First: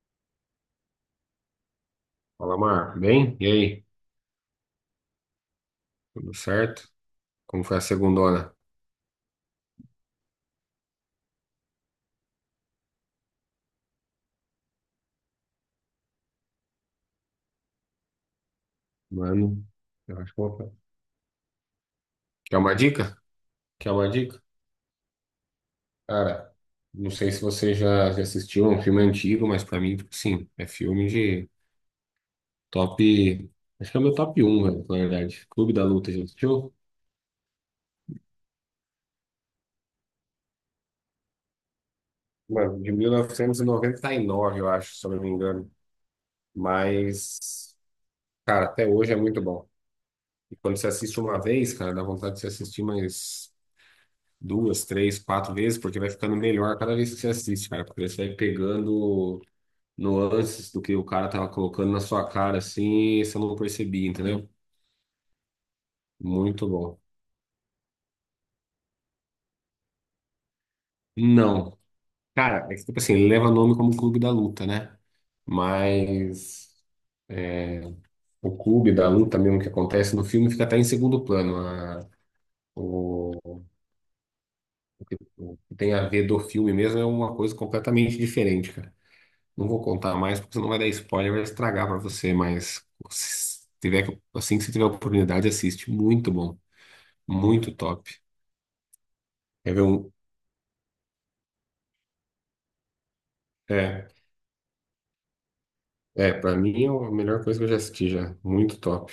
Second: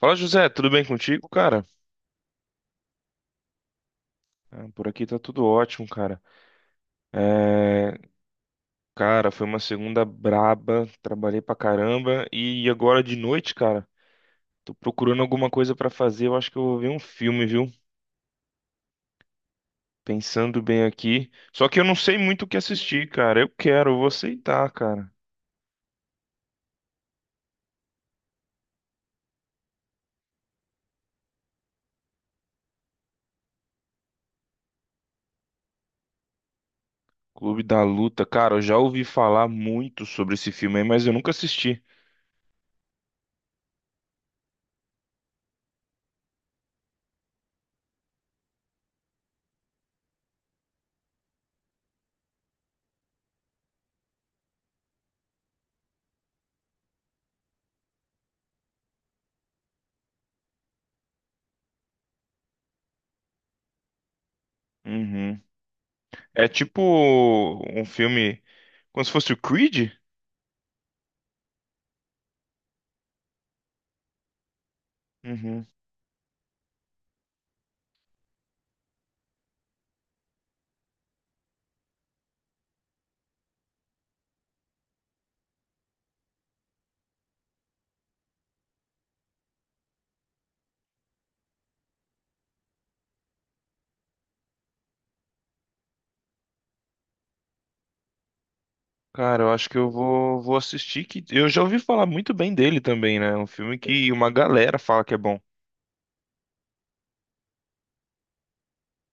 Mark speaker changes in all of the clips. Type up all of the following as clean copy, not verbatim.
Speaker 1: Fala, José, tudo bem contigo, cara?
Speaker 2: Fala, Mar. Bem? E aí?
Speaker 1: Por aqui tá tudo ótimo, cara.
Speaker 2: Tudo certo? Como foi a
Speaker 1: É,
Speaker 2: segundona?
Speaker 1: cara, foi uma segunda braba, trabalhei pra caramba e agora de noite, cara, tô procurando alguma coisa pra fazer. Eu acho que eu vou ver um filme, viu?
Speaker 2: Mano, eu acho que eu
Speaker 1: Pensando
Speaker 2: vou...
Speaker 1: bem aqui. Só que eu não sei muito o que
Speaker 2: Quer uma
Speaker 1: assistir,
Speaker 2: dica?
Speaker 1: cara. Eu quero,
Speaker 2: Quer
Speaker 1: eu vou
Speaker 2: uma dica?
Speaker 1: aceitar, cara.
Speaker 2: Cara, não sei se você já assistiu é um filme antigo, mas pra mim, tipo assim, é filme de top... Acho que é o meu top um, velho, na verdade. Clube da Luta, já assistiu?
Speaker 1: Clube da Luta, cara, eu já ouvi falar muito sobre esse filme aí, mas eu nunca assisti.
Speaker 2: Mano, de 1999, eu acho, se eu não me engano. Mas, cara, até hoje é muito bom. E quando você assiste uma vez, cara, dá vontade de você assistir mais... duas, três, quatro vezes, porque vai ficando melhor cada vez que você assiste, cara, porque você vai pegando nuances do que o cara tava colocando na sua cara, assim, e você não percebia, entendeu?
Speaker 1: Uhum. É
Speaker 2: Muito
Speaker 1: tipo
Speaker 2: bom.
Speaker 1: um filme como se fosse o Creed?
Speaker 2: Não, cara, é que, tipo assim, ele leva nome como Clube da Luta, né?
Speaker 1: Uhum.
Speaker 2: Mas é, o clube da luta mesmo que acontece no filme fica até em segundo plano. O, o que tem a ver do filme mesmo é uma coisa completamente diferente, cara. Não vou contar mais, porque senão vai dar spoiler, vai estragar pra você, mas se tiver, assim que você tiver oportunidade, assiste. Muito bom, muito top.
Speaker 1: Cara, eu acho
Speaker 2: Quer
Speaker 1: que
Speaker 2: ver um?
Speaker 1: vou assistir que eu já ouvi falar muito bem dele também, né? É um filme
Speaker 2: É,
Speaker 1: que uma galera fala que é bom.
Speaker 2: é, pra mim é a melhor coisa que eu já assisti já. Muito top.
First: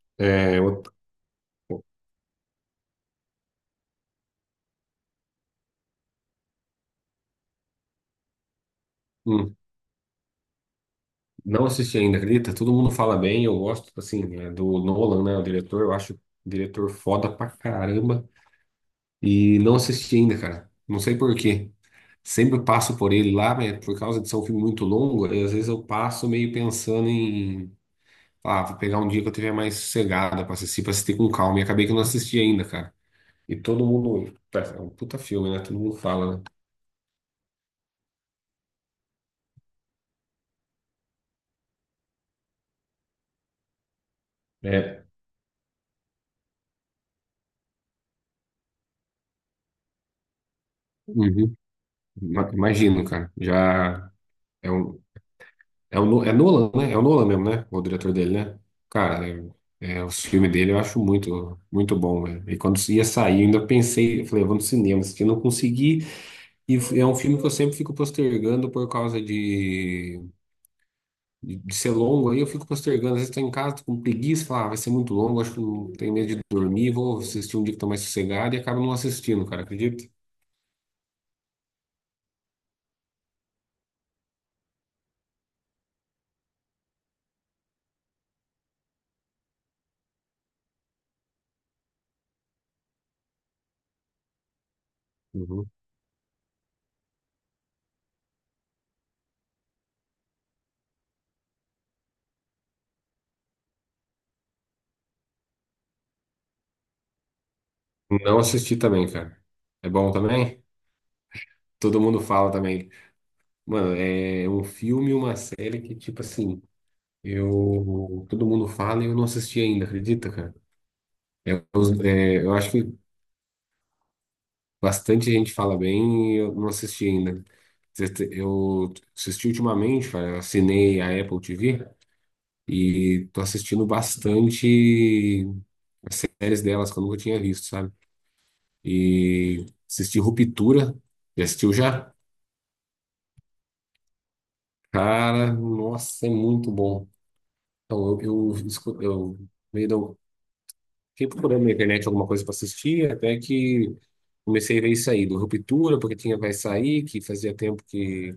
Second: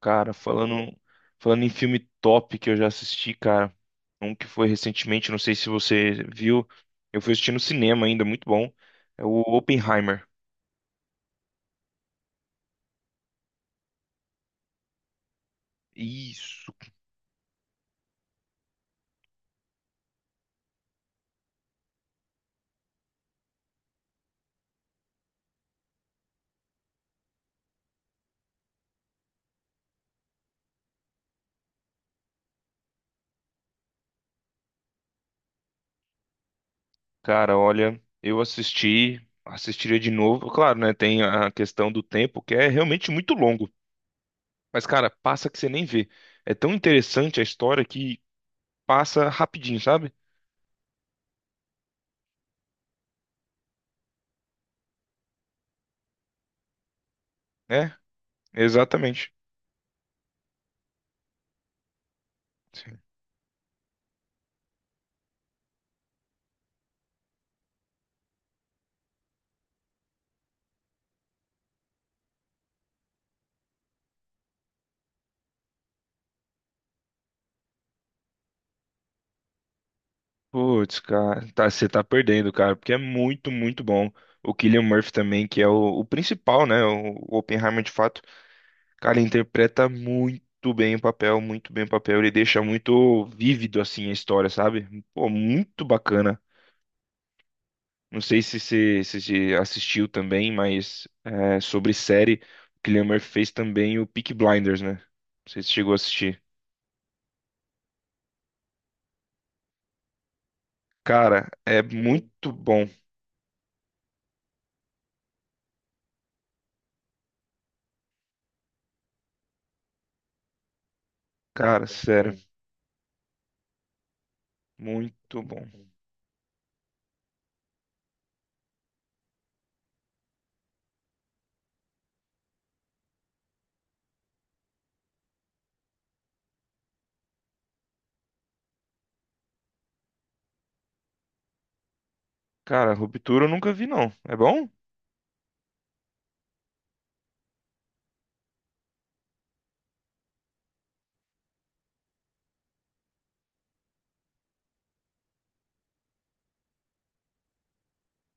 Speaker 1: Cara,
Speaker 2: É,
Speaker 1: falando em filme top que eu já assisti, cara, um que foi recentemente, não sei se você viu, eu fui assistir no cinema ainda, muito bom. É o
Speaker 2: hum,
Speaker 1: Oppenheimer.
Speaker 2: não assisti ainda, acredita? Todo mundo fala bem, eu gosto, assim, é, do Nolan, né? O diretor, eu acho o
Speaker 1: Isso,
Speaker 2: diretor foda pra caramba. E não assisti ainda, cara. Não sei por quê. Sempre passo por ele lá, mas por causa de ser um filme muito longo, aí às vezes eu passo meio pensando em, ah, vou pegar um dia que eu tiver mais sossegada pra assistir com calma. E acabei que eu não assisti ainda, cara. E todo mundo, tá, é um puta filme, né? Todo mundo fala,
Speaker 1: cara, olha, eu assisti, assistiria de novo. Claro, né? Tem a questão do tempo, que é realmente muito longo.
Speaker 2: né?
Speaker 1: Mas,
Speaker 2: É.
Speaker 1: cara, passa que você nem vê. É tão interessante a história que passa rapidinho, sabe?
Speaker 2: Uhum. Imagino, cara. Já é um, É o, é Nolan, né? É o Nolan mesmo, né? O
Speaker 1: É,
Speaker 2: diretor dele, né? Cara,
Speaker 1: exatamente.
Speaker 2: é, os filmes dele eu acho muito, muito bom, né? E quando
Speaker 1: Sim.
Speaker 2: ia sair, eu ainda pensei, eu falei, eu vou no cinema, se não consegui. E é um filme que eu sempre fico postergando por causa de ser longo. Aí eu fico postergando. Às vezes tô em casa, tô com preguiça, falo, ah, vai ser muito longo, acho que não tenho medo de dormir, vou assistir um dia que tô mais sossegado e acabo não assistindo, cara, acredita?
Speaker 1: Putz, cara, tá, você tá perdendo, cara, porque é muito, muito bom. O Cillian Murphy também, que é o principal, né? O Oppenheimer, de fato, cara, ele interpreta muito bem o papel, muito bem o papel. Ele deixa muito vívido, assim, a história, sabe? Pô,
Speaker 2: Uhum.
Speaker 1: muito bacana. Não sei se você assistiu também, mas é, sobre série, o Cillian Murphy fez também o Peaky Blinders, né? Não sei se chegou a assistir.
Speaker 2: Não assisti também, cara. É bom também?
Speaker 1: Cara, é
Speaker 2: Todo mundo fala
Speaker 1: muito bom.
Speaker 2: também. Mano, é um filme e uma série que, tipo assim, eu. Todo mundo fala e eu não assisti ainda, acredita, cara? É,
Speaker 1: Cara, sério.
Speaker 2: eu acho que bastante
Speaker 1: Muito
Speaker 2: gente
Speaker 1: bom.
Speaker 2: fala bem e eu não assisti ainda. Eu assisti ultimamente, cara, eu assinei a Apple TV e tô assistindo bastante as séries delas que eu nunca tinha visto, sabe? E assisti Ruptura, já assistiu já?
Speaker 1: Cara, Ruptura eu nunca vi, não. É bom?
Speaker 2: Cara, nossa, é muito bom. Então, eu fiquei procurando na internet alguma coisa para assistir, até que comecei a ver isso aí, do Ruptura, porque tinha Vai Sair, que fazia tempo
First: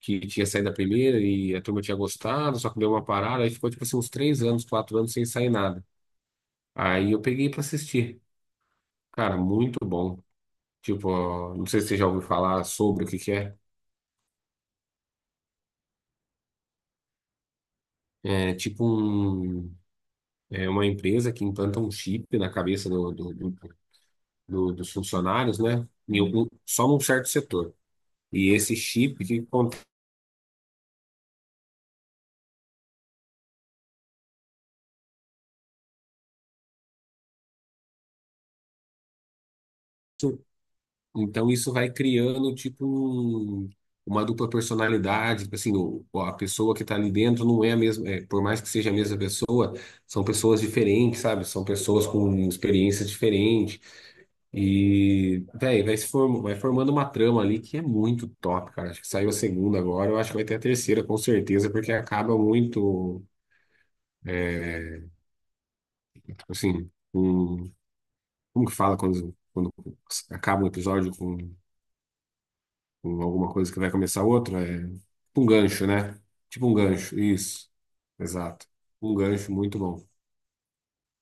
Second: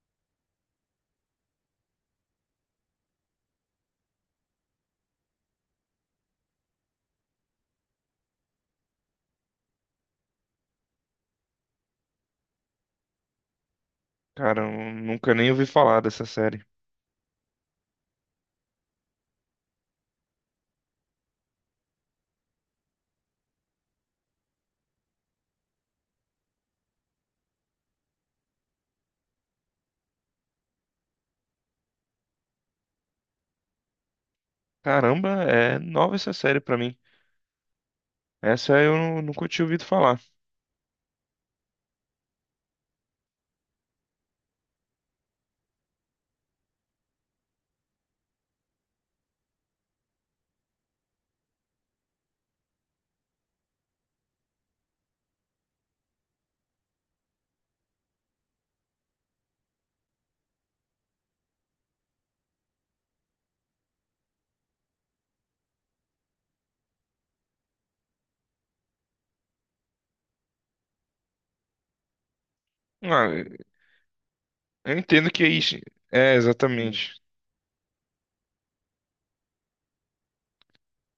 Speaker 2: que tinha saído da primeira e a turma tinha gostado, só que deu uma parada, aí ficou tipo assim uns 3 anos, 4 anos sem sair nada. Aí eu peguei para assistir. Cara, muito bom. Tipo, ó, não sei se você já ouviu falar sobre o que que é.
Speaker 1: Cara, eu nunca nem ouvi falar dessa série.
Speaker 2: É tipo um, é uma empresa que implanta um chip na cabeça dos funcionários, né? Em algum, só num certo setor. E esse chip, o que acontece?
Speaker 1: Caramba, é nova essa série pra mim. Essa eu nunca tinha ouvido falar.
Speaker 2: Então isso vai criando tipo uma dupla personalidade, tipo assim, a pessoa que está ali dentro não é a mesma, é, por mais que seja a mesma pessoa, são pessoas diferentes, sabe? São pessoas com experiências diferentes e, véi, vai se form, vai formando uma trama ali que é muito top, cara. Acho que saiu a segunda agora, eu acho que vai ter a terceira com certeza, porque acaba muito, assim, um, como que fala quando acaba um episódio com
Speaker 1: Ah,
Speaker 2: alguma coisa que vai começar outra, é
Speaker 1: eu entendo
Speaker 2: tipo um
Speaker 1: que é isso.
Speaker 2: gancho, né?
Speaker 1: É,
Speaker 2: Tipo um gancho,
Speaker 1: exatamente.
Speaker 2: isso. Exato. Um gancho muito bom.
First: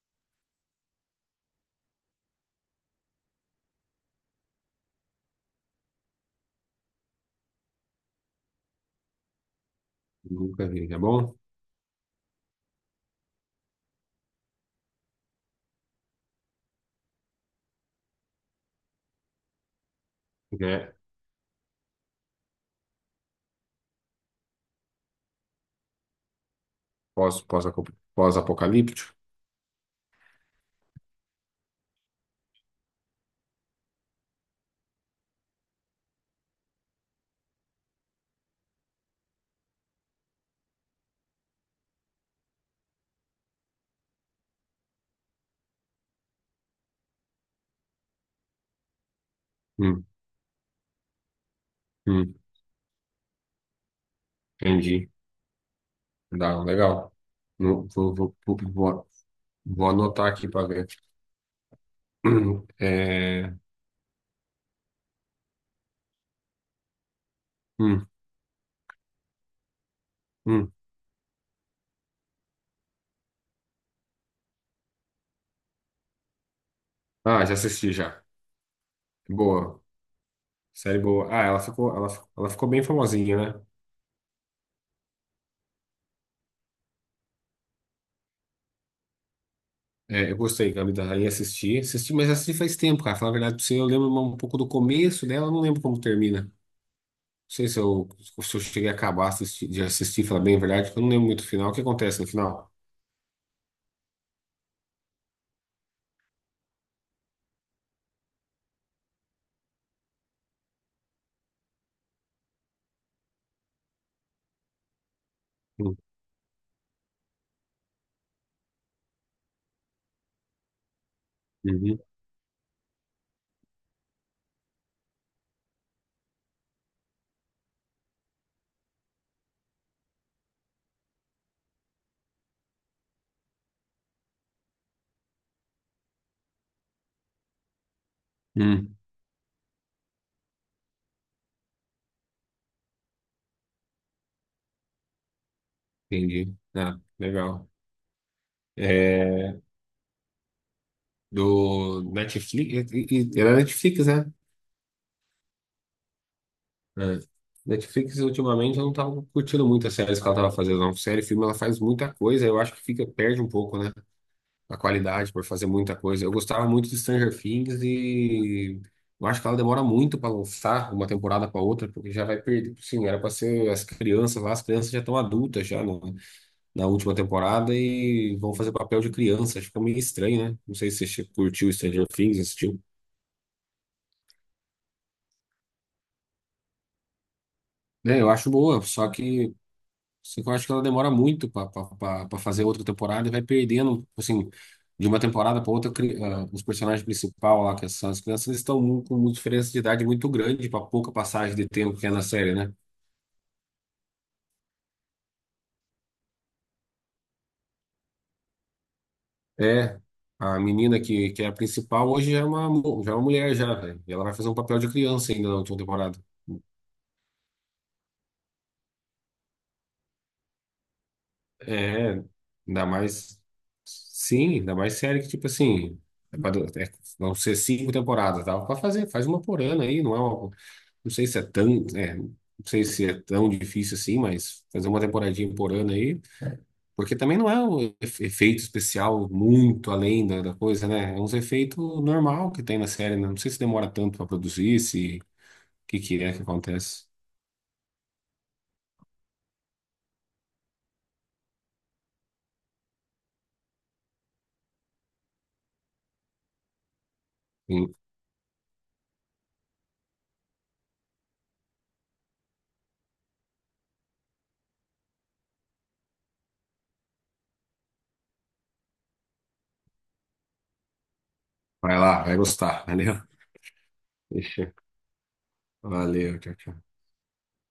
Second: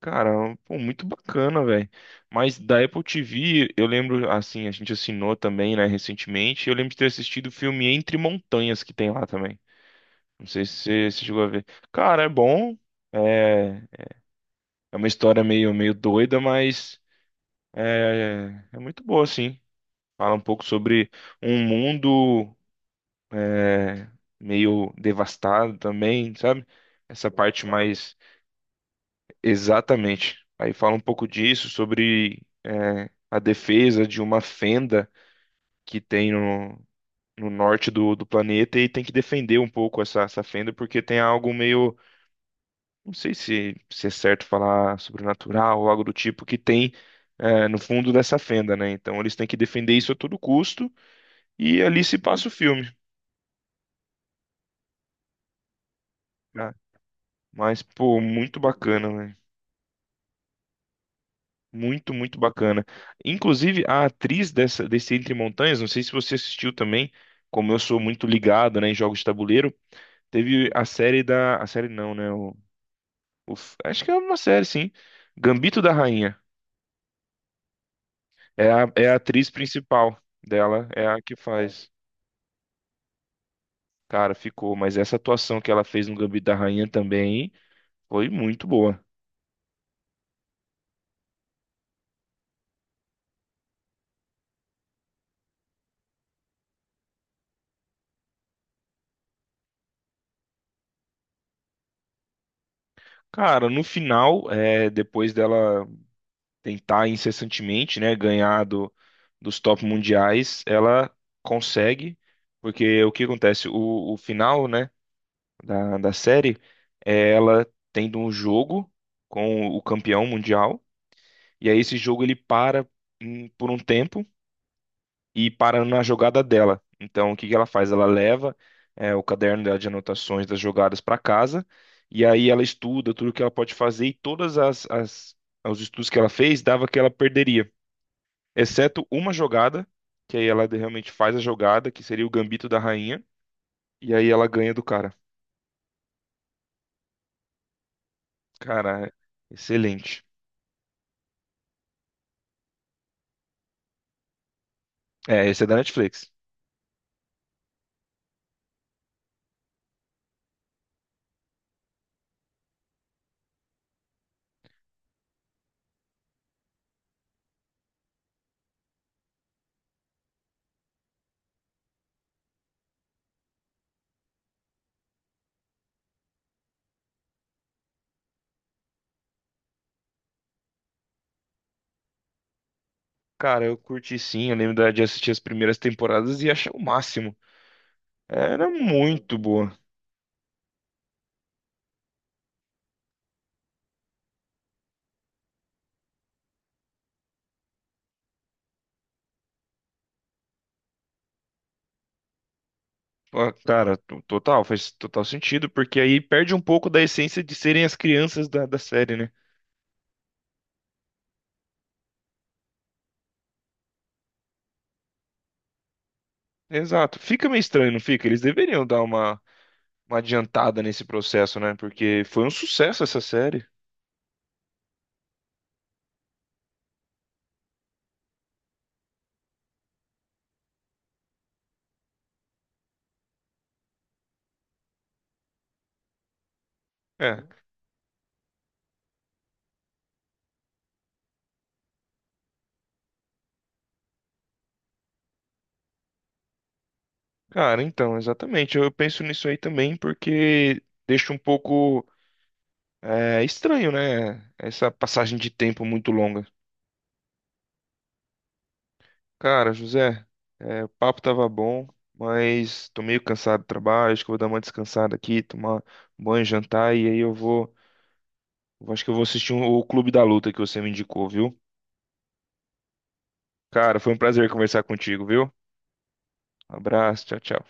Speaker 1: Cara, pô, muito bacana, velho. Mas da Apple TV, eu lembro, assim, a gente assinou também, né, recentemente. Eu lembro de ter assistido o filme Entre Montanhas que tem lá também. Não sei
Speaker 2: Nunca
Speaker 1: se
Speaker 2: vi, tá
Speaker 1: você se
Speaker 2: bom?
Speaker 1: chegou a ver. Cara, é bom. É, é uma história meio, meio doida, mas. É, é muito boa, sim. Fala um pouco
Speaker 2: É
Speaker 1: sobre um mundo é, meio devastado também, sabe? Essa
Speaker 2: pós, pós,
Speaker 1: parte mais
Speaker 2: pós-apocalíptico.
Speaker 1: exatamente. Aí fala um pouco disso, sobre é, a defesa de uma fenda que tem no norte do planeta e tem que defender um pouco essa fenda, porque tem algo meio, não sei se é certo falar sobrenatural ou algo do tipo, que tem é, no fundo dessa fenda, né? Então eles têm que defender
Speaker 2: Hum,
Speaker 1: isso a todo custo. E ali se
Speaker 2: hum,
Speaker 1: passa o filme,
Speaker 2: entendi. Dá,
Speaker 1: né?
Speaker 2: legal.
Speaker 1: Mas,
Speaker 2: Não,
Speaker 1: pô, muito bacana, velho.
Speaker 2: vou anotar aqui para ver.
Speaker 1: Muito, muito bacana.
Speaker 2: É,
Speaker 1: Inclusive, a atriz desse Entre Montanhas, não sei se você assistiu também, como eu sou
Speaker 2: hum,
Speaker 1: muito ligado, né, em jogos de tabuleiro, teve
Speaker 2: hum.
Speaker 1: a série da. A série não, né? O, acho que é uma série, sim. Gambito da Rainha.
Speaker 2: Ah, já assisti já.
Speaker 1: É a atriz
Speaker 2: Boa.
Speaker 1: principal dela,
Speaker 2: Série
Speaker 1: é a
Speaker 2: boa.
Speaker 1: que
Speaker 2: Ah,
Speaker 1: faz.
Speaker 2: ela ficou bem famosinha, né?
Speaker 1: Cara, ficou, mas essa atuação que ela fez no Gambito da Rainha também foi muito boa.
Speaker 2: É, eu gostei, Gabi da Rainha, assisti, assisti, mas assisti faz tempo, cara. Falar a verdade pra você, eu lembro um pouco do começo dela, eu não lembro como termina. Não sei se eu, se eu cheguei a acabar de assistir, falar bem a verdade, porque eu não lembro muito o final. O que acontece no final?
Speaker 1: Cara, no final, é, depois dela. Tentar incessantemente, né, ganhar dos top mundiais, ela consegue, porque o que acontece? O final, né,
Speaker 2: Hum,
Speaker 1: da série é ela tendo um jogo com o campeão mundial, e aí esse
Speaker 2: uhum,
Speaker 1: jogo ele para por um tempo e para na jogada dela. Então, o que que ela faz? Ela leva é, o caderno dela de anotações das jogadas para casa, e aí ela estuda tudo que ela pode fazer e todas as os estudos que ela fez dava que ela perderia
Speaker 2: hum,
Speaker 1: exceto uma jogada, que aí ela realmente faz a jogada, que seria o gambito da rainha, e aí ela ganha do cara.
Speaker 2: entendi. Ah, legal.
Speaker 1: Cara, é
Speaker 2: É,
Speaker 1: excelente.
Speaker 2: do Netflix, era Netflix, né?
Speaker 1: É, esse é da Netflix.
Speaker 2: É. Netflix, ultimamente, eu não tava curtindo muito as séries que ela tava fazendo, não. Série, filme, ela faz muita coisa, eu acho que fica, perde um pouco, né? A qualidade por fazer muita coisa. Eu gostava muito de Stranger Things e eu acho que ela demora muito para lançar uma temporada para outra, porque já vai perder. Sim, era para ser as crianças lá, as crianças já estão adultas já na última temporada e vão fazer papel de criança. Acho que é meio estranho, né? Não sei se você curtiu Stranger Things, assistiu.
Speaker 1: Cara, eu curti sim, eu lembro de assistir as primeiras temporadas e achei o máximo.
Speaker 2: É, eu acho
Speaker 1: Era
Speaker 2: boa, só
Speaker 1: muito
Speaker 2: que
Speaker 1: boa.
Speaker 2: só que eu acho que ela demora muito para fazer outra temporada e vai perdendo, assim, de uma temporada para outra, os personagens principais lá, que são as crianças, eles estão com uma diferença de idade muito grande para pouca passagem de tempo que é na série, né?
Speaker 1: Ah, cara, total, faz total sentido, porque aí perde um pouco da essência de serem as crianças da série, né?
Speaker 2: É, a menina que é a principal hoje já é já é uma mulher já, velho. E ela vai fazer um papel de criança ainda na última temporada.
Speaker 1: Exato. Fica meio estranho, não fica? Eles deveriam dar uma adiantada nesse processo, né?
Speaker 2: É,
Speaker 1: Porque foi um
Speaker 2: ainda
Speaker 1: sucesso essa
Speaker 2: mais.
Speaker 1: série.
Speaker 2: Sim, ainda mais série que, tipo assim, é pra, vão ser 5 temporadas, dá pra fazer, faz uma por ano aí, não é uma. Não sei se é tão, é, não sei se é tão difícil assim, mas fazer uma temporadinha por ano aí, porque também não
Speaker 1: É.
Speaker 2: é um efeito especial muito além da coisa, né? É uns efeitos normal que tem na série, né? Não sei se demora tanto para produzir, se o que que é que acontece.
Speaker 1: Cara, então, exatamente. Eu penso nisso aí também porque deixa um pouco é, estranho, né? Essa passagem de tempo muito longa.
Speaker 2: Sim.
Speaker 1: Cara, José, é, o papo tava bom, mas tô meio cansado do trabalho. Acho que eu vou dar uma descansada aqui, tomar um banho, jantar e aí eu vou. Eu acho que eu vou assistir um, o Clube da Luta que você me indicou, viu?
Speaker 2: Vai lá, vai gostar, valeu?
Speaker 1: Cara, foi um prazer
Speaker 2: Deixa.
Speaker 1: conversar contigo, viu?
Speaker 2: Valeu, tchau, tchau.
Speaker 1: Abraço, tchau, tchau.